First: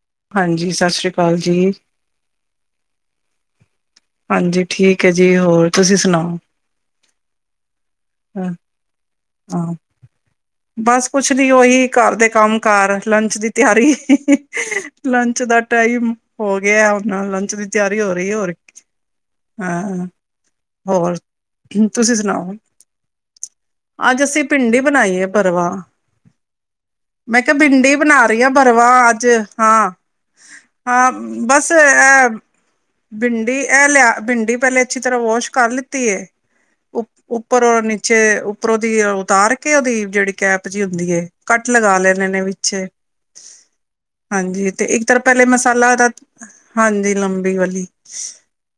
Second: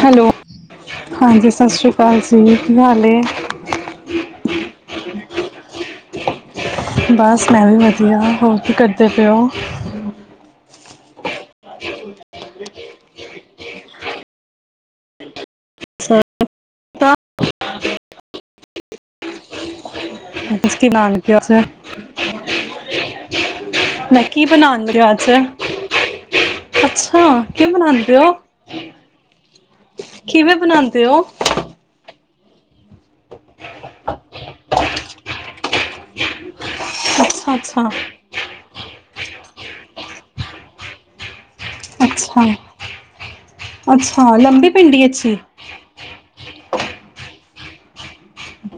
Hello ਹਾਂਜੀ, ਸਤਿ ਸ੍ਰੀ ਅਕਾਲ ਹਾਂਜੀ, ਜੀ। ਸਸ ਰੀ ਕਾਲ ਜੀ ਕੀ ਹਾਲ ਏ [unintelligible] ਹਾਂਜੀ, ਠੀਕ ਹੈ ਜੀ ਜੀ ਹੋਰ, ਤੁਸੀਂ ਸੁਣਾਓ ਬਸ ਮੈਂ ਵੀ ਮ ਹਾਂ, ਹੋ ਕੀ ਕਰਦੇ ਪਇਓ [inaudible] ਹਾਂ, ਬਸ ਕੁਛ ਨੀ ਉਹੀ ਘਰ ਦੇ ਕੰਮ- ਕਾਰ ਲੰਚ ਦੀ ਤਿਆਰੀ ਹੀ-ਹੀ-ਹੀ ਲੰਚ ਦਾ ਟਾਈਮ ਹੋ ਗਿਆ ਹੁਨ ਨਾਲ ਲੰਚ ਦੀ ਤਿਆਰੀ ਹੋ ਰਹੀ ਐ ਹੋਰ ਕੀ ਹਾਂ ਕੀ ਹੋਰ ਨਾਨ ਕਿਹਾ ਸੇ। [inaudible] ਤੁਸੀਂ ਸੁਣਾਓ? ਅੱਜ ਅਸੀਂ ਭਿੰਡੀ ਬਣਾਈ ਹੈ ਭਰਵਾਂ, ਅੱਛਾ ਮੈਂ ਕਿਹਾ ਕੀ ਭਿੰਡੀ ਬਣਾਉਂਦੇ ਬਣਾ ਹੋ ਰਹੀ ਹਾਂ ਭਰਵਾਂ ਅੱਜ ਹਾਂ, ਕਿਵੇਂ ਬਣਾਉਂਦੇ ਹਾਂ ਹੋ ਬਸ ਇਹ ਪਿੰਡੀ ਇਹ ਲਿਆ ਬਿੰਡੀ ਪਹਿਲੇ ਅੱਛੀ ਤਰ੍ਹਾਂ ਵਾਸ਼ ਕਰ ਲਿੱਤੀ ਏ- ਅੱਛਾ ਉੱਪਰ ਅੱਛਾ ਔਰ ਨੀਚੇ ਉਹਦੀ ਉਤਾਰ ਕੇ ਉਹਦੀ ਜਿਹੜੀ ਕੈਪ ਜਿ ਹੁੰਦੀ ਏ ਕੱਟ ਲਗਾ ਲੈਣੇ ਅੱਛਾ ਨੇ ਵਿੱਚੇ ਅੱਛਾ ਲੰਬੀ ਹਾਂਜੀ ਤੇ ਭਿੰਡੀ ਇੱਕ ਤਰ ਅੱਛੀ ਪਹਿਲੇ ਮਸਾਲਾ ਦਾ ਹਾਂਜੀ ਲੰਬੀ ਵਾਲੀ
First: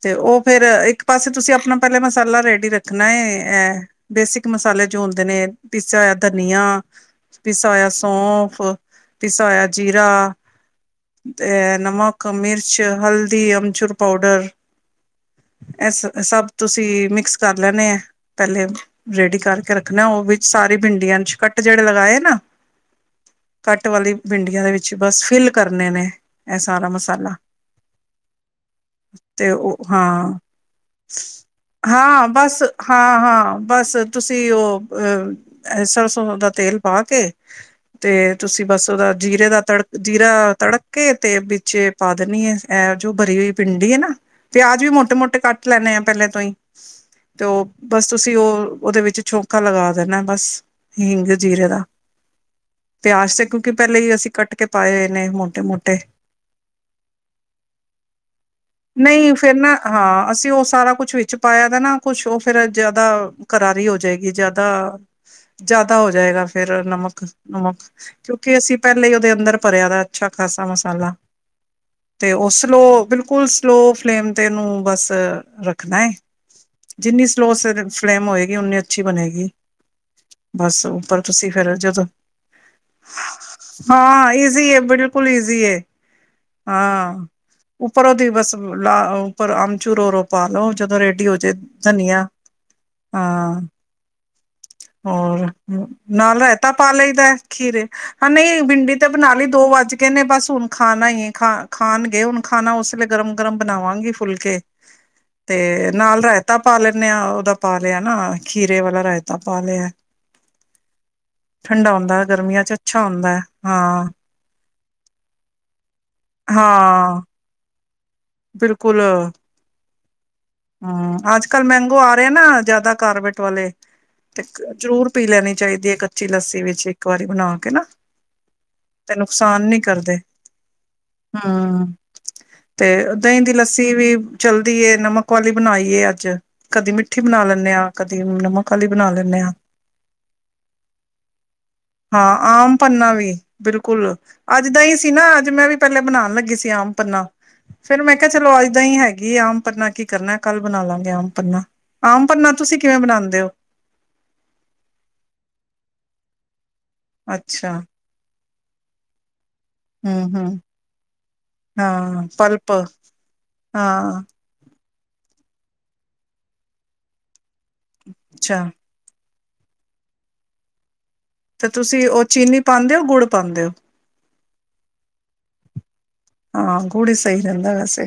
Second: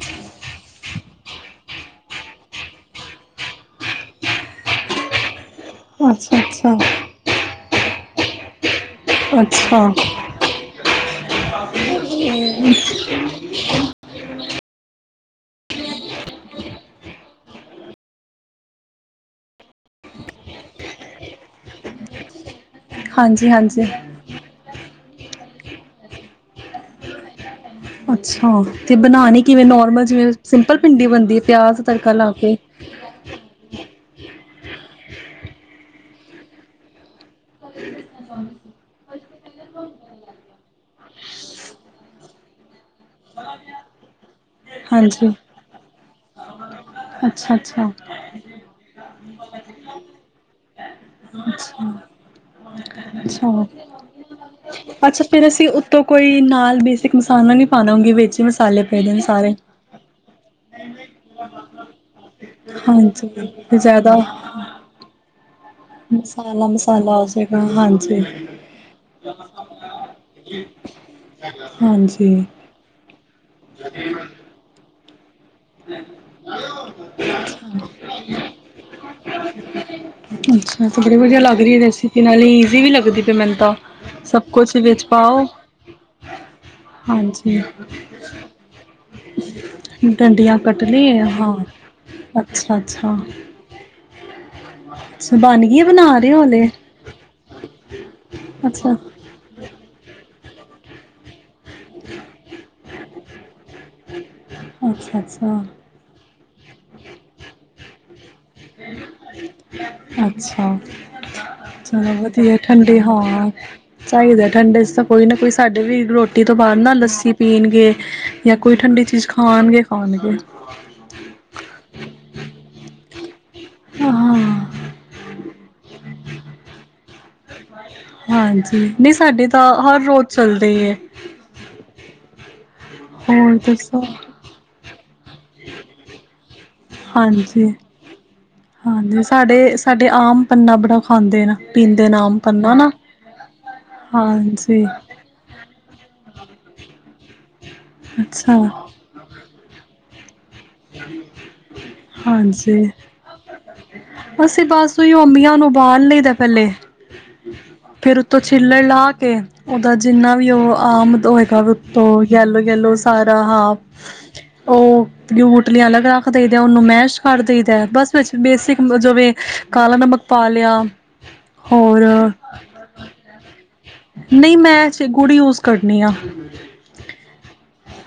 ਤੇ ਉਹ ਫੇਰ ਇੱਕ ਪਾਸੇ ਤੁਸੀਂ ਆਪਣਾ ਪਹਿਲੇ ਮਸਾਲਾ ਰੈਡੀ ਰੱਖਣਾ ਇਹ ਬੇਸਿਕ ਮਸਾਲੇ ਜੋ ਹੁੰਦੇ ਨੇ ਪੀਸਾ ਹੋਇਆ ਅੱਛਾ ਧਨੀਆ ਅੱਛਾ ਪਿਸਆ ਹੋਇਆ ਸੌਂਫ ਪੀਸਾ ਹੋਯਾ ਅੱਛਾ ਜੀਰਾ ਤੇ ਨਮਕ, ਮਿਰਚ, ਹਲਦੀ, ਅਮਚੂਰ ਪਾਊਡਰ ਇਸ ਸਭ ਤੁਸੀਂ ਮਿਕਸ ਕਰ ਲੈਣੇ ਆ ਪਹਿਲੇ ਰੇਡੀ ਕਰਕੇ ਰੱਖਣਾ ਉਹ ਵੀ ਸਾਰੀ ਪਿੰਡੀਆਂ ਚ ਕੱਟ ਜਿਹੜੇ ਲਗਾਏ ਨਾ ਹਾਂਜੀ ਹਾਂਜੀ ਕੱਟ ਵਾਲੀ ਪਿੰਡੀਆਂ ਦੇ ਵਿੱਚ ਕੁ ਬਸ ਫਿਲ ਕਰਨੇ ਨੇ ਇਹ ਸਾਰਾ ਮਸਾਲਾ ਅੱਛਾ ਤੇ ਬਣਾਣੇ ਤੇ ਕਿਵੇਂ ਉਹ ਨੋਰਮਲ ਜਿਵੇਂ ਹਾਂ ਸਿੰਪਲ ਭਿੰਡੀ ਬਣਦੀ ਹੈ ਪਿਆਜ਼ ਤੜਕਾ ਹਾਂ ਲਾ ਕੇ ਬਸ ਹਾਂ ਹਾਂ ਬਸ ਤੁਸੀਂ ਉਹ ਅਹ ਸਰਸਦਾ ਤੇਲ ਪਾ ਕੇ ਤੇ ਤੁਸੀਂ ਬਸ ਉਹਦਾ ਜੀਰੇ ਦਾ ਤੜਕ ਜੀਰਾ ਤੜਕ ਕੇ ਤੇ ਵਿੱਚ ਪਾ ਦੇਣੀ ਆ ਇਹ ਜੋ ਭਰੀ ਹੋਈ ਪਿੰਡੀ ਹੈ ਨਾ ਪਿਆਜ਼ ਵੀ ਹਾਂਜੀ ਮੋਟੇ-ਮੋਟੇ ਕੱਟ ਲੈਂਦੇ ਆਾਂ ਪਹਿਲਾਂ ਤੋਂ ਹੀ ਤੇ ਅੱਛਾ ਅੱਛਾ ਉਹ ਅੱਛਾ ਬਸ ਤੁਸੀਂ ਉਹ ਦੇ ਵਿੱਚ ਛੋਂਕਾ ਲਗਾ ਦੇਣਾ ਬਸ ਹਿੰਗ ਜੀਰੇ ਦਾ ਪਿਆਜ ਤੇ ਅੱਛਾ ਕਿਉਂਕਿ ਪਹਿਲੇਾਂ ਹੀ ਅਸੀਂ ਕੱਟ ਕੇ ਪਾਏ ਹੋਏ ਅੱਛਾ ਨੇੇ ਫੇਰ ਮੋਟੇ- ਅਸੀਂ ਮੋਟੇ ਉੱਤੋਂ ਕੋਈ ਨਾਲ ਬੇਸਿਕ ਮਸਾਲਾ ਨੀ ਪਾਣਾ ਉਂਗੇ ਵਿੱਚ ਹੀ ਮਸਾਲੇ ਪਏ ਦੇ ਨੇ ਨਹੀਂ ਸਾਰੇ। ਫੇਿਰ ਨਾ ਹਾਂ ਅਸੀਂ ਉਹ ਸਾਰਾ ਕੁਛ ਵਿੱਚ ਪਾਇਆ ਤਾਂ ਨਾ ਕੁਛ ਉਹ ਫੇਿਰ ਹਾਂਜੀ ਜ਼ਿਆਦਾ- ਤੇ ਹੋ ਜ਼ਿਆਦਾ ਜਾਏਗੀ ਜਿਆਦਾ ਜ਼ਿਆਦਾ ਹੋ ਜਾਏਗਾ ਮਸਾਲਾ ਫੇਰ ਮਸਾਲਾ ਨਮਕ ਹੋ ਜਾਏਗਾ ਨਮਕ ਹਾਂਜੀ। ਕਿਉਂਕਿ ਅਸੀਂ ਪਹਿਲੇਾਂ ਹੀ ਉਹਦੇ ਅੰਦਰ ਭਰਿਆ ਦਾ ਅੱਛਾ ਖਾਸਾ ਮਸਾਲਾ ਤੇ ਹਾਂਜੀ ਉਹ ਸਲੋ ਬਿਲਕੁਲ ਸਲੋ ਫਲੇਮ ਤੇ ਉਹਨੂੰ ਬਸ ਤ ਾਂ [unintelligible] ਓਨੀ ਅੱਛੀ ਬਣੇਗੀ ਬਸ ਅੱਛਾ ਤੇ ਬੜੀ ਉੱਪਰ ਵਧੀਆ ਤੁਸੀਂ ਲੱਗ ਰਹੀ ਫਰ ਹੈ ਜਦੋਂ ਰੈਸਿਪੀ ਨਾਲੇ ਈਜ਼ੀ ਵੀ ਲੱਗਦੀ ਪਈ ਮੈਨੂੰ ਤਾਂ। ਹਾਂ ਸਭ ਈਜ਼ੀ ਕੁਛ ਏ ਵਿੱਚ ਬਿਲਕੁਲ ਪਾਓ ਈਜ਼ੀ ਏ ਹਾਂ ਹਾਂਜੀ ਉੱਪਰ ਉਹਦੀ ਬਸ ਲਾ ਪਰ ਅਮਚੂਰ ਰੋਂ ਪਾ ਡੰਡੀਆਂ ਲੋ ਕੱਟ ਜਦੋਂ ਲਈ ਰੈਡੀ ਹੋਜੇ ਹਾਂ। ਪਿੰਡੀਆ ਅੱਛਾ ਅੱਛਾ ਹਾਂ ਅੱਛਾ ਹੋਰ ਬਣ ਗਈ ਬਣਾ ਰਹੇ ਨਾਲ ਹੋ ਰੈਤਾ ਹਲੇ ਤਾਂ ਪਾ ਲਈਦਾ ਖੀਰੇ ਹ ਨਹੀਂ ਅੱਛਾ। ਬਿੰਡੀ ਤੇ ਬਨਾ ਲਈ ਦੋ ਵੱਜ ਗਏ ਨੇ ਬਸ ਹੁਣ ਖਾਣਾ ਹੀ ਖਾ ਖਾਣ ਗਏ ਹੁਣ ਖਾਣਾ ਉਸ ਗਰਮ ਗਰਮ ਬਣਾਵਾਂਗੇ ਫੁਲ ਕੇ ਅੱਛਾ ਅੱਛਾ ਤੇ ਨਾਲ ਰਾਇਤਾ ਪਾ ਲੈਂਦੇ ਹਾਂ ਉਹਦਾ ਪਾਾਲਿਆ ਨਾ ਖੀਰੇ ਵਾ ਰਹਿ ਅੱਛਾ ਠੰਡਾ ਚਲੋ ਹੁੰਦਾ ਵਧੀਆ ਗਰਮੀਆਂ ਚ ਠੰਡੇ ਅੱਛਾ ਹੁੰਦਾ ਹੈ। ਹਾਂ ਹਾਂ ਚਾਹੀਦਾ ਠੰਡੇ ਤਾਂ ਕੋਈ ਨਾ ਕੋਈ ਸਾਡੇ ਵੀ ਰੋਟੀ ਤੋਂ ਬਾਅਦ ਨਾ ਹਾਂ ਲੱਸੀ ਪੀਣਗੇ ਜਾਂ ਕੋਈ ਬਿਲਕੁਲ ਠੰਡੀ ਚੀਜ਼ ਖਾਣਗੇ ਖਾਣਗੇ ਹਮ ਅੱਜ ਕੱਲ ਮੈਂਗੋ ਆ ਰਿਹਾ ਨਾ ਜਿਆਦਾ ਕਾਰਬਟ ਵਾਲੇ ਤੇ ਹਾਂ ਜ਼ਰੂਰ ਪੀ ਲੈਣੀ ਚਾਹੀਦੀ ਹੈ ਕੱਚੀ ਲੱਸੀ ਵਿੱਚ ਇੱਕ ਵਾਰੀ ਬਣਾ ਕੇ ਨਾ ਹਾਂਜੀ ਨਹੀਂ ਤੇ ਸਾਡੇ ਤਾਂ ਨੁਕਸਾਨ ਨੀ ਹਰ ਕਰਦੇ ਰੋਜ਼ ਚੱਲਦੇ ਹੀ ਹੈ ਉਦ ਹੀ ਦੀ ਲੱਸੀ ਵੀ ਚਲਦੀ ਏ ਨਮਕ ਵਾਲੀ ਬਣਾਈਏ ਅੱਜ ਕਦੀ ਮਿੱਠੀ ਬਣਾ ਲੈਂਦੇ ਹਾਂਜੀ ਹਾਂ ਕਦੀ ਨਮਕ ਵਾਲੀ ਬਣਾ ਹਾਂਜੀ ਲੈਂਦੇ ਹਾਂ ਸਾਡੇ ਸਾਡੇ ਆਮ ਪੰਨਾ ਬੜਾ ਖਾਂਦੇ ਨਾ ਪੀਂਦੇ ਨੇ ਹਾਂ ਆਮ ਨਾ ਪੰਨਾ ਵੀ ਬਿਲਕੁਲ ਅੱਜ ਦਾ ਹਾਂਜੀ ਹੀ ਸੀ ਨਾ ਅੱਜ ਮੈਂ ਵੀ ਪਹਿਲੇ ਬਣਾਉਣ ਲੱਗੀ ਸੀ ਆਮ ਪੰਨਾ ਫੇਿਰ ਮੈਂ ਕਿਹਾ ਅੱਛਾ ਚਲੋ ਇੱਦਾਂ ਹੀ ਹੈਗੀ ਆਮ ਪਰਨਾ ਕੀ ਕਰਨਾ ਕੱਲ ਬਣਾ ਲਾਂਗੇ ਆਮ ਪੰਨਾ ਆਮ ਪੰਨਾ ਤੁਸੀਂ ਹਾਂਜੀ ਕਿਵੇਂ ਬਣਾਉਂਦੇ ਹੋ ਅਸੀਂ ਬਸ ਉਹੀ ਅਮੀਆਂ ਨੂੰ ਉਬਾਲ ਲਈ ਦਾ ੱਲੇ ਅੱਛਾ ਛਿਲੜ ਲਾ ਕੇ ਉਹਦਾ ਜਿੰਨਾ ਹਮ ਵੀ ਹਮ ਆਮ ਉੱਤੋਂ ਹਾਂ ਪਲਪ ਯੈਲੋ ਸਾਰਾ ਹ ਹਾਂ ਉਹ ਬੂਟਲੀਆਂ ਅਲੱਗ ਰੱਖ ਦਈਦੇ ਆ ਉਹਨੂੰ ਮੈਸ਼ ਕਰ ਦੇ ਤੇ ਬਸ ਵਿੱਚ ਅੱਛਾ ਬੇਸਿਕ ਜੋ ਵੀ ਕਾਲਾ ਨਮਕ ਪਾ ਲਿਆ ਤੇ ਹੋਰ ਤੁਸੀਂ ਉਹ ਚੀਨੀ ਪਾਉਂਦੇ ਹੋ ਗੁੜ ਪਾਉਂਦੇ ਹੋ ਨਹੀਂ ਮੈਂੇ ਗੁੜੀ ਯੂਜ ਕਰਨੀ ਆ ਹਾਂ ਗੜ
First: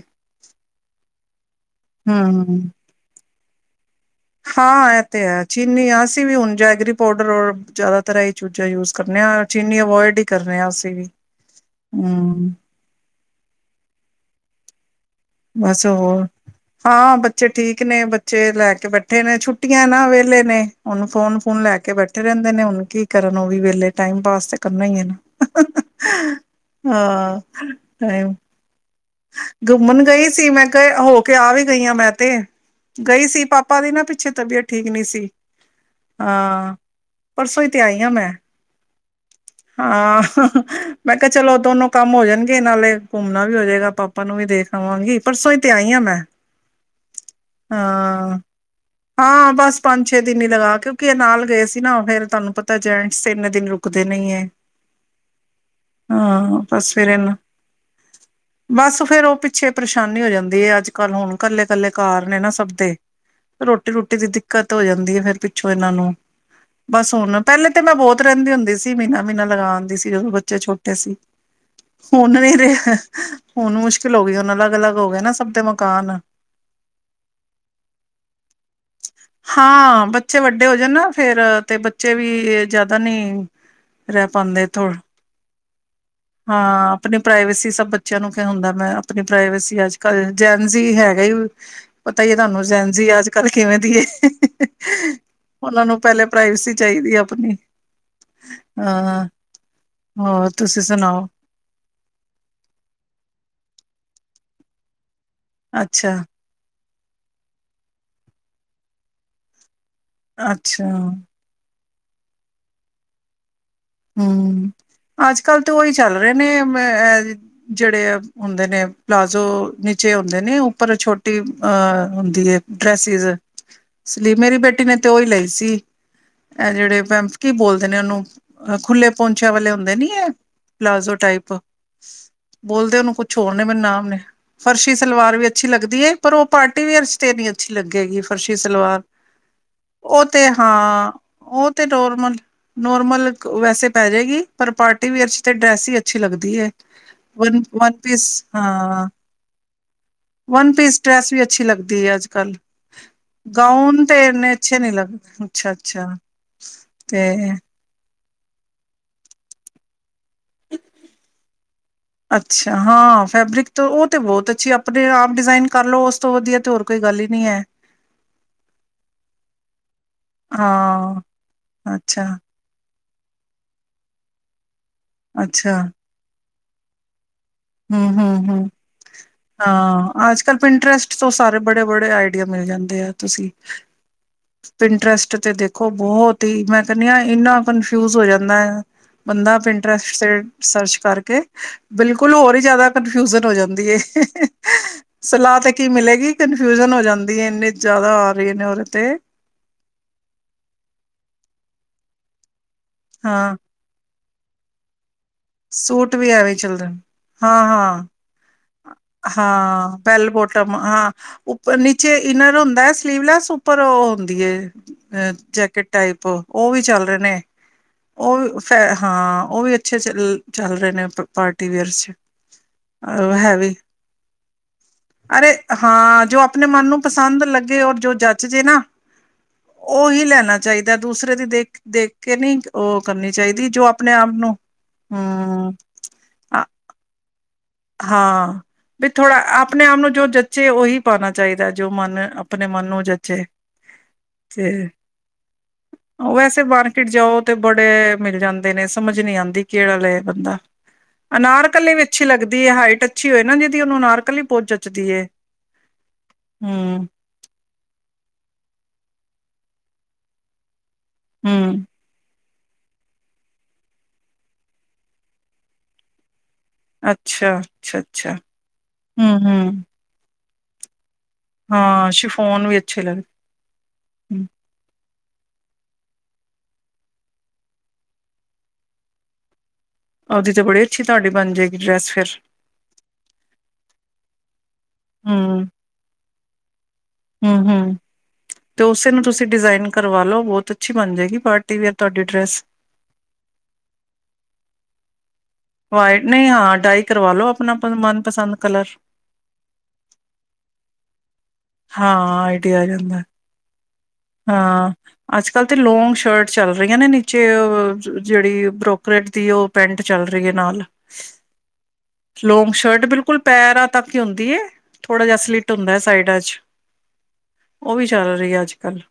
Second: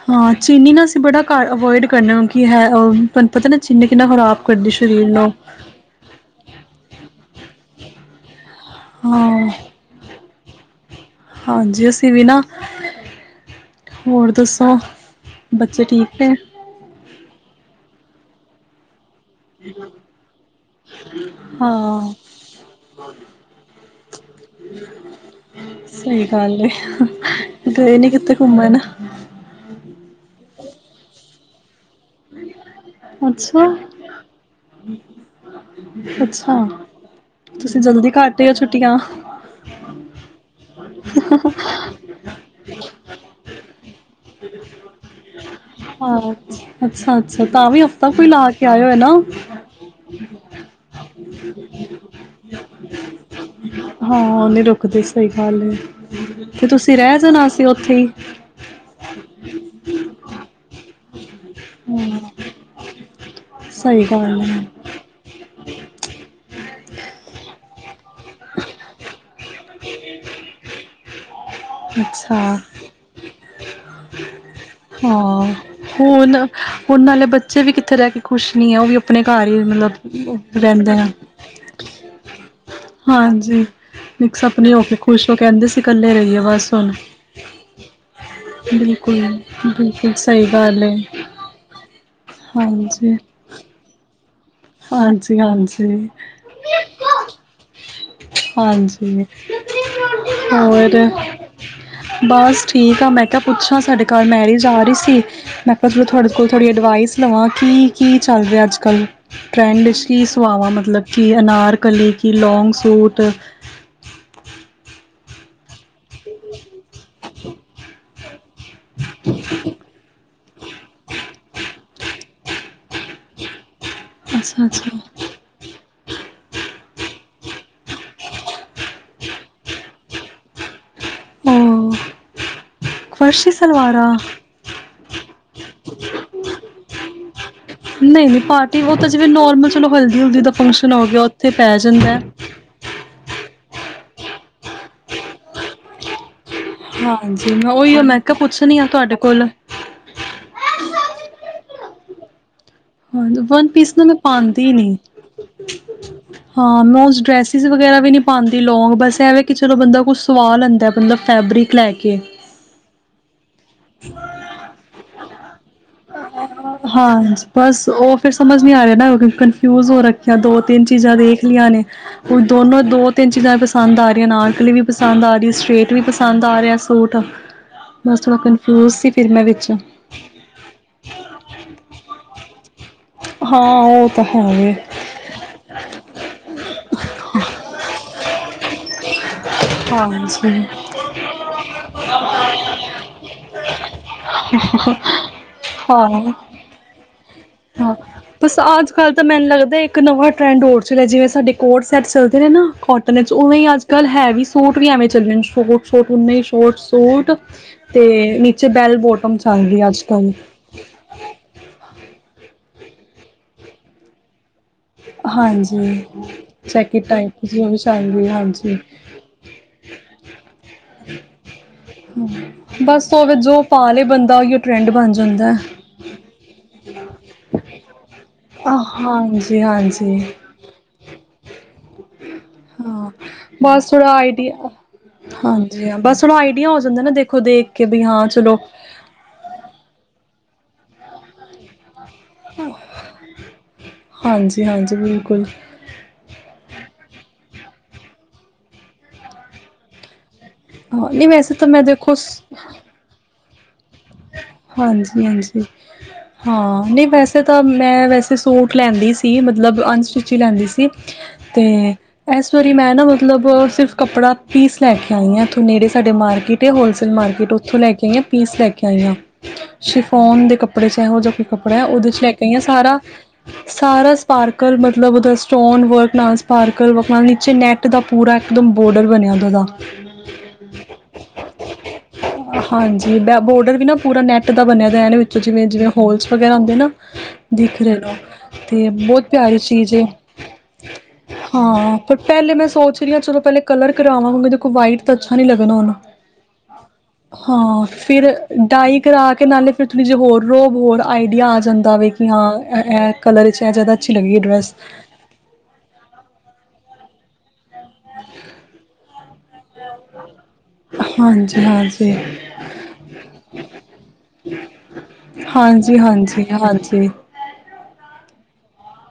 ਹਾਂ ਚੀਨੀ ਨਾ ਅਸੀਂ ਬੜਾ ਘੱਟ ਵਿਚ ਬਹੁਤ ਅਵੋਇਡ ਕਰਨਾ ਕਿ ਹੈ ਹਮ ਪਤਾ ਨਾ ਚੀਨੀ ਕਿੰਨਾ ਖ਼ਰਾਬ ਕਰਦੀ ਹਾਂ ਇਹ ਸਰੀਰ ਤੇ ਨੂੰ ਹੈ ਚੀਨੀ ਅਸੀਂ ਵੀ ਹੁਣ ਜੈਗਰੀ ਪਾੋਡਰ ਜ਼ਿਆਦਾਤਰ ਇਹ ਚੂਜਾ ਯੂਜ ਕਰਨੇ ਆ ਹਾਂ ਚੀਨੀ ਅਵੋਇਡ ਕਰਨੇ ਆ ਅਸੀਂ ਵੀ ਹਾਂਜੀ, ਅਸੀਂ ਵੀ ਨਾ, ਹਮ ਹੋਰ ਦੱਸੋ। ਬੱਚੇ ਬਸ ਠੀਕ ਹੋਰ, ਨੇ ਹਾਂ ਬੱਚੇ ਬੱਚੇ ਠੀਕ ਨੇ। ਬੱਚੇ ਲੈ ਕੇ ਬੈਠੇ ਬੈਠੇ ਨੇ ਛੁੱਟੀਆਂ ਨਾ ਵਹਲੇ ਨੇ, ਉਹਨ ਫੋਨ- ਫੋਨ ਲੈ ਕੇ ਹਾਂ ਬੈਠੇ ਰਹਿੰਦੇ ਨੇ ਹਨ ਕੀ ਕਰਨ ਉਹ ਵੀ ਵੇਲੇ ਟਾਈਮ ਪਾਸ ਤੇ ਕਰਨਾ ਹੀ ਹੈ ਨਾ ਸਹੀ ਗੱਲ ਏ ਹਾਂ ਗਏ ਨੀ ਕਿਤੇ ਘੁੰਮਣ ਘੁੰਮਣ ਗਈ ਸੀ। ਮੈਂ ਕਿਹਾ ਹੋ ਕੇ ਆਵੇ ਗਈਆਂ ਮੈਂ ਤੇ, ਗਈ ਸੀ ਅੱਛਾ ਪਾਪਾ ਦੀ ਨਾ ਪਿੱਛੇ ਤਬੀਅਤ ਠੀਕ ਨੀ ਸੀ। ਅੱਛਾ ਹਾਂ, ਪਰਸੋਂ ਹੀ ਤੇ ਤੁਸੀਂ ਆਈ ਹਾ ਜਲਦੀ ਮੈਂ। ਕੱਟ ਆਏ ਹੋ ਛੁੱਟੀਆਂ ਹਾਂ ਮੈਂ ਕਿਹਾ ਚਲੋ ਦੋਨੋ ਕੰਮ ਹੋ ਜਾਣਗੇ ਨਾਲੇ ਘੁੰਮਣਾ ਵੀ ਹੋਜਏਗਾ ਪਾਪਾ ਨੂੰ ਵੀ ਦੇਖ ਲਵਾਂਗੀ ਪਰਸੋ ਅ ਅੱਛਾ -ਅੱਛਾ ਤਾਂ ਵੀ ਹਫ਼ਤਾ ਕੋਈ ਹਾਂ ਲਾ ਕੇ ਆਏ ਹੋ ਨਾ ੁ ਨਾਲ ਗਏ ਸੀ ਨਾ ਫੇਰ ਤੁਹਾਨੂੰ ਪਤਾ ਜੈਂ ਇੰਨੇ ਦਿਨ ਰੁ ਹਾਂ, ਉਹ ਨਹੀਂ ਰੁਕਦੇ ਸਹੀ ਗੱਲ ਹੈ ਹਾਂ ਤੇ ਬਸ ਤੁਸੀਂ ਫੇਰ ਰਹਿ ਇਹਨਾਂ ਜਾਣਾ ਸੀ ਉੱਥੇ ਹੀ ਬਸ ਫੇਰ ਉਹ ਪਿੱਛੇ ਪਰੇਸ਼ਾਨੀ ਹੋ ਜਾਂਦੀ ਹੈ, ਅੱਜ ਕੱਲ੍ਹ ਹੁਣ ਕੱਲੇ- ਕੱਲੇ ਘਰ ਨੇ ਨਾ ਸਭ ਦੇ ਰੋਟੀ ਸਹੀ -ਰੋਟੀ ਦੀ ਗੱਲ ਏ ਦਿੱਕਤ ਹੋ ਜਾਂਦੀ ਹੈ ਫੇਰ ਪੁੱਛੋ ਇਹਨਾਂ ਨੂੰ, ਬਸ ਹੁਣ ਪਹਿਲੇ ਤੇ ਮੈਂ ਬਹੁਤ ਰਹਿੰਦੀ ਹੁੰਦੀ ਸੀ। ਸੀ ਮਹੀਨਾ -ਮਹੀਨਾ ਲਗਾ ਆਂਦੀ ਸੀ ਜਦੋਂ ਬੱਚੇ ਛੋਟੇ ਸੀ। ਹੁਣ ਅੱਛਾ, ਨੀ ਰਿਹਾ ਹੁਣ ਮੁਸ਼ਕਿਲ ਹੋ ਗਈ ਹੁਣ ਅਲੱਗ-ਅਲੱਗ ਹੋ ਗਏ ਨਾ ਸਭ ਹਾਂ ਦੇ ਮਕਾਨ। ਹੁਣ ਹੁਣ ਨਾਲੇ ਬੱਚੇ ਵੀ ਕਿੱਥੇ ਰਹਿ ਕੇ ਖੁਸ਼ ਨੀ ਹੈ ਉਹ ਵੀ ਆਪਣੇ ਘਰ ਹੀ ਹਾਂ, ਬੱਚੇ ਮਤਲਬ ਵੱਡੇ ਹੋ ਜਾਣ ਰਹਿੰਦੇ ਆ ਨਾ ਫੇਰ ਤੇ ਬੱਚੇ ਵੀ ਜ਼ਿਆਦਾ ਨੀ ਹਾਂਜੀ ਰਹਿ ਪਾਂਦੇ ਮਸਪਣੇ ਹੋ ਥੋੜ ਕੇ ਖੁਸ਼ ਹੋ ਕੇਹਿੰਦੇ ਹਾਂ, ਆਪਣੀ ਪ੍ਰਾਈਵੇਸੀ ਸਭ ਬੱਚਿਆਂ ਨੂੰ ਕ ਹੁੰਦਾ ਮੈਂ ਬਿਲਕੁਲ ਆਪਣੀ ਪ੍ਰਾਈਵੇਸੀ ਅੱਜ ਬਿਲਕੁਲ ਕੱਲ ਸਹੀ ਜੈਨਸ ਗੱਲ ਹੀ ਹੈ ਹੈਗੇ ਹੀ ਪਤਾ ਤੁਹਾਨੂੰ ਜੈਨਜੀ ਹਾਂਜੀ ਅੱਜ ਕੱਲ੍ਹ ਕਿਵੇਂ ਦੀ ਏ ਹਾਂਜੀ ਉਹਨਾਂ ਨੂੰ ਹਾਂਜੀ ਪਹਿਲੇ ਪ੍ਰਾਈਵੇਸੀ ਚਾਹੀਦੀ ਆਪਣੀ, ਹਾਂ ਹਾਂਜੀ ਹੋਰ ਤੁਸੀਂ ਹੋਰ ਸੁਣਾਓ ਬਸ ਠੀਕ ਆ ਮੈਂ ਕਿਹਾ ਪੁੱਛਾਂ ਸਾਡੇ ਕੱਲ ਮੈਰਿਜ ਆ ਰਹੀ ਸੀ ਮੈਂ ਕਿਹਾ ਚਲੋ ਤੁਹਾਡੇ ਕੋਲ ਥੋੜੀ ਅਡਵਾਈਸ ਲਵਾਂ ਕੀ? ਕੀ ਚੱਲ ਰਿਹਾ ਅੱਜ ਕੱਲ? ਟਰੈਂਡ ਕੀ ਸੁਆਵਾਂ ਮਤਲਬ ਅੱਛਾ-ਅੱਛਾ ਕਿ ਅਨਾਰ ਕਲੀ ਕਿ ਲੌਂਗ ਸੂਟ ਹਮ ਅੱਜ ਕੱਲ ਤਾਂ ਉਹੀ ਚੱਲ ਰਹੇ ਨੇ ਜਿਹੜੇ ਹੁੰਦੇ ਨੇ ਪਲਾਜ਼ੋ ਨੀਚੇ ਹੁੰਦੇ ਨੇ ਉੱਪਰ ਛੋਟੀ ਅ ਹੁੰਦੀ ਹੈ ਡਰੈਸਿਸ ਇਸ ਲਈ ਮੇਰੀ ਅੱਛਾ ਬੇਟੀ ਨੇ ਅੱਛਾ ਤੇ ਉਹ ਲਈ ਸੀ ਇਹ ਜਿਹੜੇ ਪੈਂਕੀ ਬੋਲਦੇ ਨੇ ਉਹਨੂੰ ਅ ਖੁੱਲੇ ਪਹੁੰਚਿਆਂ ਵਾਲੇ ਹੁੰਦੇ ਨੀ ਹੈ ਪਲਾਜ਼ੋ ਟਾਈਪ ਉਹ ਬੋਲਦੇ ਉਹਨੂੰ ਕੁਛ ਫਰਸ਼ੀ ਹੋਰ ਨੇ ਮੈਨੂੰ ਨਾਮ ਸਲਵਾਰਾਂ ਨੀ ਫਰਸ਼ੀ ਸਲਵਾਰ ਵੀ ਅੱਛੀ ਲੱਗਦੀ ਹੈ ਪਰ ਉਹ ਪਾਰਟੀ ਵੀ ਤੇਰੀਆਂ ਨਹੀਂ ਨਹੀਂ ਪਾਰਟੀ ਓਹ ਤਾਂ ਜਿਵੇਂ ਨੋਰਮਲ ਚਲੋ ਹਲਦੀ ਉਹ ਹੁਲਦੀ ਤੇ ਦਾ ਫੰਕਸ਼ਨ ਹੋ ਹਾਂ ਗਿਆ ਉੱਥੇ ਉਹ ਪੈ ਤੇ ਜਾਂਦਾ ਹੈ ਨੋਰਮਲ ਨੋਰਮਲ ਵੈਸੇ ਪੈ ਜਾਏਗੀ ਪਰ ਪਾਰਟੀ ਵੀ ਅਰ ਚ ਤੇ ਡਰੈਸ ਹੀ ਅੱਛੀ ਲੱਗਦੀ ਹੈ ਹਾਂਜੀ ਵਨ ਮੈਂ ਓਹੀ ਵਨ ਆ ਮੈਂ ਪੀਸ ਕਿਹਾ ਪੁੱਛਣੀ ਆ ਹਾਂ ਤੁਹਾਡੇ ਕੋਲ ਡਰੈੱਸ ਵੀ ਅੱਛੀ ਲੱਗਦੀ ਹੈ ਅੱਜ ਕੱਲ੍ਹ ਹਾਂ, ਵਨ ਪੀਸ ਨਾ ਮੈਂ ਪਾਉਂਦੀ ਅੱਛੇ ਨੀ, ਲੱਗਦੇ ਅੱਛਾ ਅੱਛਾ ਹਾਂ ਮੈਂ ਉਸ ਤੇ ਡਰੈਸਿਸ ਵਗੈਰਾ ਵੀ ਨੀ ਪਾਾਂਦੀ ਲੋਂਂਗ, ਬਸ ਇਹਵੇਂ ਕਿ ਚਲੋ ਬੰਦਾ ਕੁਛ ਸਵਾ ਲੈਂਦਾ ਮਤਲਬ ਫੈਬਰਿਕ ਲੈ ਕੇ ਅੱਛਾ, ਹਾਂ, ਫੈਬਰਿਕ ਤਾਂ ਉਹ ਤੇ ਬਹੁਤ ਅੱਛੀ ਆਪਣੇ ਆਪ ਡਿਜ਼ਾਈਨ ਹਾਂ, ਬਸ ਉਹ ਫਿਰ ਸਮਝ ਨੀ ਆ ਰਿਹਾ ਨਾ, ਕਨਫਿਊਜ ਹੋ ਰੱਖੀਆਂ ਦੋ ਤਿੰਨ ਚੀਜ਼ਾਂ ਹਾਂ ਦੇਖ ਲਈਆਂ ਨੇ ਅੱਛਾ ਕੁ ਦੋਨੋ ਦੋ ਤਿੰਨ ਚੀਜ਼ਾਂ ਪਸੰਦ ਆ ਰਹੀਆਂ ਅਨਾਰਕਲੀ ਵੀ ਪਸੰਦ ਆ ਰਹੀ, ਸਟ੍ਰਰੇਟ ਵੀ ਪਸੰਦ ਸਾਰਿਆ ਸੂਟ ਹੂੰ, ਬਸ ਹੂੰ, ਥੋੜ੍ਹਾ ਹੂੰ ਕਨਫਿਊਜ਼ ਸੀ ਫਿਰ ਮੈਂ ਵਿੱਚ ਹਾਂ, ਅੱਜ ਕੱਲ ਪਿੰਡ ਟੈਸਟ ਤੋਂ ਸਾਰੇ ਬੜੇ ਬੜੇ ਆਈ ਮਿਲ ਜਾਂਦੀਆਂ। ਤੁਸੀਂ ਹਾਂ ਉਹ ਤਾਂ ਹੈ ਵੇ ਇੰਟਰਸਟ ਤੇ ਦੇਖੋ ਬਹੁਤ ਹੀ, ਮੈਂ ਕਹਿੰਦੀ ਹਾਂ ਇੰਨਾ ਕਨਫਿਊਜ ਹੋ ਜਾਂ ਮੈ ਬੰਦਾ ਆਪ ਇੰਟਰਸਟ ਹਾਂਜੀ ਸਰਚ ਕਰਕੇ ਬਿਲਕੁਲ ਹੋਰ ਹੀ ਜਿਆਦਾ ਕਨਫਿਊਜਨ ਹੋ ਜਾਂਦੀ ਏ, ਸਲਾਹ ਤੇ ਕੀ ਹਾਂ ਮਿਲੇਗੀ ਕਨਫਿਊਜਨ ਹੋ ਜਾਂਦੀ ਹੈ। ਇੰਨੇ ਹਾਂ, ਜ਼ਿਆਦਾ ਆ ਰਹੇ ਬਸ ਨੇ ਉਹਦੇ ਅੱਜ ਤੇ ਕੱਲ ਤਾਂ ਮੈਨੂੰ ਲੱਗਦਾ ਦਾ ਇੱਕ ਨਵਾਂ ਟਰੈਂਡ ਹੋਰ ਚੱਲਿਆ, ਜਿਵੇਂ ਸਾਡੇ ਕੋਡ ਸੈਟ ਚੱਲਦੇ ਨੇ ਨਾ ਕੋਟਨ ਵਿੱਚ ਹਾਂ ਉਵੇਂ ਅੱਜ ਕੱਲ੍ਹ ਹੈ ਵੀ ਸੂਟ ਵੀ ਐਵੇਂ ਚ ਸ਼ੋਟ ਸ਼ੋਟ ਸੂਟ ਵੀ ਉੇ ਐਵੇਂ ਸ਼ੋਟ ਚੱਲਦੇ ਨੇ ਸ਼ੂਟ ਹਾਂ ਤੇ ਹਾਂ ਬੈਲ ਬੋਟਮ ਚੱਲ ਰਹੀ ਹਾਂ, ਅੱਜ ਬੈਲ ਕੱਲ੍ਹ ਬੋਟਮ ਹਾਂ, ਉਪਰ ਨੀਚੇ ਹੁੰਦਾ ਸਲੀਵਲੈਸ ਉੱਪਰ ਉਹ ਹੁੰਦੀ ਐ। ਅ ਜੈਕਟ ਹਾਂਜੀ ਟਾਈਪ ਉਹ ਵੀ ਚੱਲ ਜੈਕਟ ਰਹੇ ਨੇ, ਟਾਈਪ ਜੀ ਉਹ ਵੀ ਚੱਲ ਰਹੀ ਉਹ ਵੀ ਹਾਂਜੀ ਹਾਂ, ਉਹ ਵੀ ਅੱਛੇ ਚੱਲ ਰਹੇ ਨੇ ਪਾਰਟੀ ਵੇਅਰ ਚ। ਬਸ ਉਹ ਹੈ ਜੋ ਵੀ ਪਾ ਲਏ ਬੰਦਾ ਉਹੀ ਟਰੈਂਡ ਬਣ ਅਰੇ ਜਾਂਦਾ ਹਾਂ, ਜੋ ਆਪਣੇ ਮਨ ਨੂੰ ਪਸੰਦ ਲੱਗੇ ਉਹ ਜੋ ਜੇ ਨਾ ਹਾਂਜੀ ਹਾਂਜੀ ਉਹੀ ਲੈਣਾ ਚਾਹੀਦਾ। ਦੂਸਰੇ ਦੀ ਦੇਖ ਦੇਖ ਕੇ ਨਹੀਂ ਉਹ ਹਾਂ ਕਰਨੀ ਚਾਹੀਦੀ ਜੋ ਬਸ ਥੋੜ੍ਹਾ ਆਪਣੇ ਆਪ ਨੂੰ ਆਈਡੀਆ, ਹਮ ਹਾਂਜੀ ਬਸ ਥੋੜ੍ਹਾ ਆਈਡੀਆ ਹੋ ਜਾਂਦਾ ਨਾ ਦੇਖ। ਖੁਦ ਇੱਕ ਹਾਂ ਵੀ ਥੋੜਾ ਆਪਣੇ ਆਪ ਨੂੰ ਜੋ ਜਚੇ ਉਹੀ ਪਾਣਾ ਚਾਹੀਦਾ ਹੈ, ਜੋ ਮਨ ਆਪਣੇ ਮਨ ਨੂੰ ਜਚੇ ਹਾਂਜੀ ਤੇ ਹਾਂਜੀ ਬਿਲਕੁਲ ਵੈਸੇ ਮਾਰਕੀਟ ਜਾਉ ਬੜੇ ਮਿਲ ਜਾਂਦੇ ਨੇ, ਸਮਝ ਨੀ ਆਦੀ, ਕਿਹੜਾ ਲਐ ਬੰਦਾ। ਹਾਂ, ਨਹੀਂ ਵੈਸੇ ਤਾਂ ਮੈਂ, ਦੇਖੋ। ਦੀ ਹਾਈਟ ਅੱਛੀ। ਹੋਏ ਨਾ ਜਦੀ, ਉਹਨੂੰ ਨਾਰ ਹਾਂਜੀ-ਹਾਂਜੀ ਹਾਂ, ਹੂੰ ਨਹੀਂ ਵੈਸੇ ਤਾਂ ਮੈਂ, ਵੈਸੇ ਸੂਟ ਲੈਂਦੀ ਸੀ, ਮਤਲਬ। ਮਤਲਬ, ਅਨਸਟਿਚੀ ਲੈਂਦੀ ਸੀ। ਤੇ ਹੂੰ ਇਸ ਵਾਰੀ ਮੈਂ ਨਾ, ਮਤਲਬ ਸਿਰਫ ਕੱਪੜਾ ਪੀਸ ਲੈ ਕੇ ਆਈ ਹਾਂ ਇੱਥੋਂ, ਨੇੜੇ ਸਾਡੇ ਮਾਰਕੀਟ। ਹੋਲਸੇਲ ਮਾਰਕੀਟ, ਅੱਛਾ ਉੱਥੋਂ ਲੈ ਅੱਛਾ ਕੇ ਆਈਆਂ, ਅੱਛਾ ਪੀਸ ਲੈ ਕੇ ਆਈਆਂ। ਹੂੰ ਹੂੰ ਸ਼ਿਫੋਨ ਦੇ ਕੱਪੜੇ। ਕੱਪੜੇ ਔਹੇ ਜਿਹਾ, ਕੱਪੜਾ ਹੈ ਉਹਦੇ ਹਾਂ ਚ, ਲੈ ਕੇ ਆਈਆਂ ਸ਼ਿਫੋਨ ਵੀ ਸਾਰਾ, ਅੱਛੇ ਲੱਗਦੇ ਸਾਰਾ ਹੂੰ, ਸਪਾਰਕਲ ਮਤਲਬ ਉਹਦਾ। ਸਟੋਨ ਵਰਕ ਨਾਲ, ਸਪਾਰਕਲ ਵਰਕ ਨਾਲ, ਨੀਚੇ ਨੈੱਟ ਦਾ ਪੂਰਾ ਇੱਕਦਮ ਬੋਡਰ ਬਣਿਆ ਉਹਦਾ। ਉਹਦੀ ਤਾਂ ਬੜੀ ਅੱਛੀ, ਤੁਹਾਡੀ ਬਣ ਜਾਏਗੀ ਡਰੈੱਸ ਫਿਰ। ਹਾਂਜੀ ਬ ਬੋਰਡਰ ਵੀ ਨਾ ਪੂਰਾ ਨੈਟ। ਹੂੰ ਹੂੰ ਦਿਖ ਹੂੰ ਰਹੇ ਤੇ ਉਸੇ ਨੂੰ ਬਹੁਤ ਤੁਸੀਂ ਪਿਆਰੀ ਡਿਜ਼ਾਇਨ ਚੀਜ਼ ਕਰਵਾ ਲਓ ਬਹੁਤ ਅੱਛੀ ਬਣ ਜਾਏਗੀ ਪਾਰਟੀ ਵੇਅਰ ਹਾਂ, ਪਰ ਤੁਹਾਡੀ ਪਹਿਲੇ ਡਰੈਸ ਮੈਂ ਸੋਚ ਰਹੀ ਹਾਂ, ਚਲੋ ਪਹਿਲੇ ਕਲਰ ਕਰਾਵਾਂਗੇਗੇ, ਦੇਖੋ ਵਾਈਟ ਤਾਂ ਅੱਛਾ ਨੀ ਲੱਗਣਾ ਉਹਨੂੰ, ਵਾਈਟ ਨਹੀਂ ਹਾਂ ਡਾਈ ਕਰਵਾ ਲਓ ਆਪਣਾ ਹਾਂ ਪ ਫਿਰ ਮਨਪਸੰਦ ਕਲਰ ਡਾਈ ਕਿ ਨਾਲੇ ਫਿਰ ਥੋੜ੍ਹੀ ਜਿਹੀ ਹੋਰ ਰੋ, ਹੋਰ ਆਈਡੀਆ ਆ ਜਾਂਦਾ ਵੇ ਕਿ ਹਾਂ, ਆਈਡੀਆ ਆ ਇਹ ਜਾਂਦਾ ਕਲਰ 'ਚ ਇਹ ਜਿਆਦਾ। ਹਾਂ, ਅੱਜ ਕੱਲ੍ਹ ਤੇ ਲੋਂਂਗ ਸ਼ਰਟ ਚੱਲ ਰਹੀਆਂ ਨੇ। ਚ। ਜਿਹੜੀ ਬਰੋਕਰੇਟ ਦੀ ਉਹ ਪੈਂਟ ਚੱਲ ਰਹੀ ਹੈ ਨਾਲ ਹਾਂਜੀ ਹਾਂਜੀ ਲੋਂਗ ਸ਼ਰਟ, ਬਿਲਕੁਲ ਪੈਰਾਂ ਤੱਕ ਹੀ ਹੁੰਦੀ, ਥੋੜਾ ਜ ਸਲਿਟ ਹੁੰਦਾ ਹਾਂਜੀ ਹੈ ਸਾਈਡ ਹਾਂਜੀ ਚ, ਹਾਂਜੀ ਉਹ ਵੀ ਚੱਲ। ਅੱਜ ਕੱਲ੍ਹ।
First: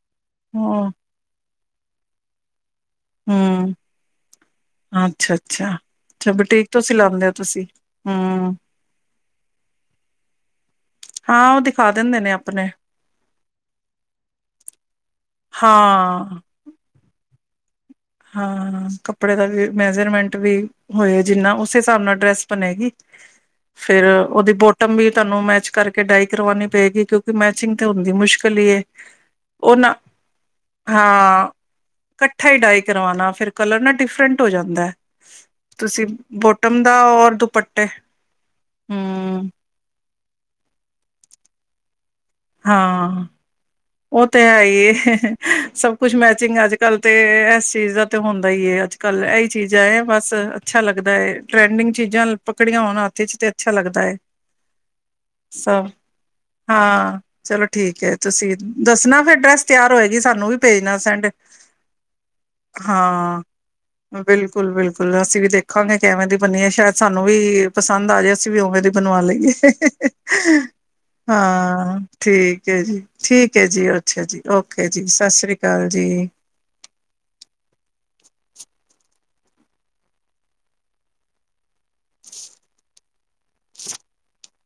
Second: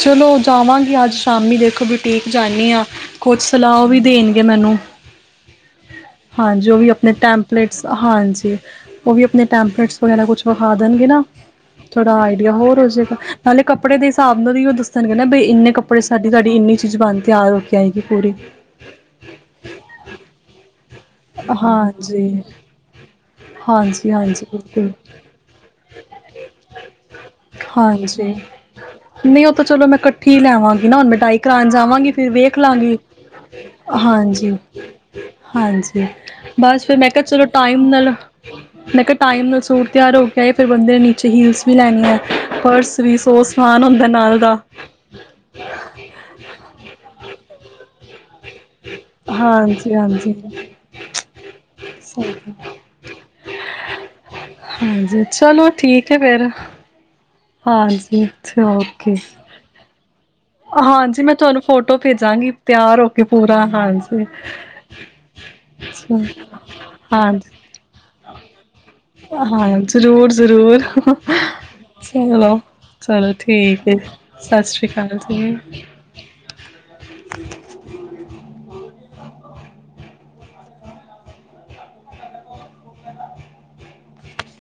ਚਲੋ, ਹੂੰ ਜਾਵਾਂਗੇ ਅੱਜ ਸ਼ਾਮੀ, ਦੇਖੋ ਬੁਟੀਕ ਜਾਂਨੀ ਆਂ। ਕੁਝ ਹੂੰ ਸਲਾਹ ਵੀ ਦੇਣ ਮੈਨੂੰ ਅੱਛਾ ਅੱਛਾ ਅੱਛਾ ਬੁਟੀਕ ਹਾਂਜੀ, ਉਹ ਤੋਂ ਵੀ ਆਪਣੇ ਸਿਲਾਉਂਦੇ ਹੋ ਤੁਸੀਂ ਟੈਂਪਲੇਟਸ, ਹਾਂਜੀ ਹੂੰ ਉਹ ਵੀ ਆਪਣੇ ਟੈਂਪਲੇਟਸ ਵਗੈਰਾ ਕੁਛ ਵਿਖਾ ਦੇਣ। ਨਾ, ਹਾਂ ਉਹ ਦਿਖਾ ਥੋੜਾ ਦਿੰਦੇ ਨੇ ਆਈਡੀਆ ਆਪਣੇ ਹੋਰ ਉਸ ਜੇਗਾ। ਨਾਲੇ ਕੱਪੜੇ ਦੇ ਹਿਸਾਬ ਨਾਲ ਹੀ ਉਹ ਦੱਸਣ ਗੇ ਨਾਂ ਬਈ ਇੰਨੇ ਕੱਪੜੇ ਚ, ਸਾਡੀ ਹਾਂ ਸਾਡੀ ਇੰਨੀ ਚੀਜ਼ ਬਣਦੀ। ਤਿਆਰ ਕੇ ਆਏਗੀ ਪੂਰੀ ਹਾਂ, ਕੱਪੜੇ ਦਾ ਵੀ ਮੈਜਰਮੈਂਟ ਵੀ। ਹੋਏ, ਜਿੰਨਾ ਉਸੇ ਹਿਸਾਬ ਨਾਲ ਹਾਂਜੀ ਡਰੈਸ ਬਣੇਗੀ, ਫੇਿਰ ਹਾਂਜੀ ਹਾਂਜੀ ਉਹਦੀ ਬਿਲਕੁਲ ਬੋਟਮ ਵੀ ਤੁਹਾਨੂੰ ਮੈਚ ਕਰਕੇ ਡਾਈ ਕਰਵਾਣੀ ਪਏਗੀ, ਕਿਉਂਕਿ ਮੈਚਿੰਗ ਤੇ ਹੁੰਦੀ ਹਾਂਜੀ ਮੁਸ਼ਕਿਲ ਹੀ। ਨਹੀਂ ਤਾਂ ਉਹ ਚਲੋ ਨਾ, ਮੈਂ ਇਕੱਠੀ ਲੈਵਾਂਗੀ ਨਾ ਹੁਣ ਮਿਟਾਈ ਹਾਂ ਕਰਾਉਣ ਜਾਵਾਂਗੀ ਫਿਰ ਇਕੱਠਾ ਹੀ ਵੇਖ ਡਾਈ। ਲਾਂਗੀ ਫਿਰ ਕਲਰ ਨਾ ਡਿਫਰੈਂਟ ਹੋ ਹਾਂਜੀ ਜਾਂਦਾ ਤੁਸੀਂ ਹਾਂਜੀ ਬੋਟਮ ਬਸ ਫਿਰ ਦਾ ਮੈਂ ਕਿਹਾ ਔਰ ਚਲੋ ਦੁਪੱਟੇ ਟਾਈਮ ਨਾਲ ਮੈਂ ਕਿਹਾ ਟਾਈਮ ਹੂੰ ਨਾਲ ਸੂਟ ਤਿਆਰ ਹੋ। [inaudible] ਫਿਰ ਬੰਦੇ ਨੇ ਨੀਚੇ ਹੀਲਸ ਵੀ ਲੈਣੀ ਹੈ। ਪਰਸ ਵੀ ਹਾਂ ਸੌ ਸਮਾਨ ਹੁੰਦਾ ਉਹ ਨਾਲ ਤੇ ਦਾ ਹੈ ਹੀ ਸਭ ਕੁਛ ਮੈਚਿੰਗ ਅੱਜ ਕੱਲ ਤੇ ਇਸ ਚੀਜ਼ ਦਾ ਹੁੰਦਾ ਈ ਹੈ ਅੱਜ ਕੱਲ ਇਹੀ ਹਾਂਜੀ ਚੀਜ਼ਾਂ ਬਸ ਹਾਂਜੀ ਅੱਛਾ ਲੱਗਦਾ ਹੈ ਟਰੈਂਡਿੰਗ ਚੀਜ਼ਾਂ ਪਕੜੀਆਂ ਹੋਣ ਹੱਥ ਚ ਤੇ ਅੱਛਾ ਲੱਗਦਾ ਹੈ ਹਾਂਜੀ ਚਲੋ ਸਭ ਠੀਕ ਹੈ ਫਿਰ ਹਾਂ। ਚਲੋ ਠੀਕ ਹੈ ਹਾਂਜੀ ਤੁਸੀਂ ਅੱਛਾ ਓਕੇ ਦੱਸਣਾ ਫਿਰ ਡਰੈਸ ਤਿਆਰ ਹੋਏਗੀ ਸਾਨੂੰ ਵੀ ਭੇਜਣਾ ਹਾਂਜੀ ਸੈਂਡ ਮੈਂ ਤੁਹਾਨੂੰ ਫੋਟੋ ਭੇਜਾਂਗੀ ਤਿਆਰ ਹੋ ਕੇ ਹਾਂ ਪੂਰਾ ਹਾਂਜੀ ਬਿਲਕੁਲ ਬਿਲਕੁਲ ਅਸੀਂ ਵੀ ਦੇਖਾਂਗੇ ਕਿਵੇਂ ਦੀ ਬਨੀਏ ਸ਼ਾਇਦ ਸਾਨੂੰ ਹਾਂਜੀ ਵੀ ਪਸੰਦ ਆ ਜਾਏ ਅਸੀਂ ਵੀ ਉਵੇਂ ਦੀ ਬਣਵਾ ਲਏ ਹਾਂ ਜ਼ਰੂਰ ਜ਼ਰੂਰ ਹਾਂ। ਚਲੋ ਠੀਕ ਹੈ ਜੀ ਚਲੋ ਠੀਕ ਹੈ ਜੀ ਅੱਛਾ ਜੀ ਸਤਿ ਸ਼੍ਰੀ ਓਕੇ ਜੀ ਅਕਾਲ ਸਤਿ ਸ੍ਰੀ ਅਕਾਲ ਜੀ।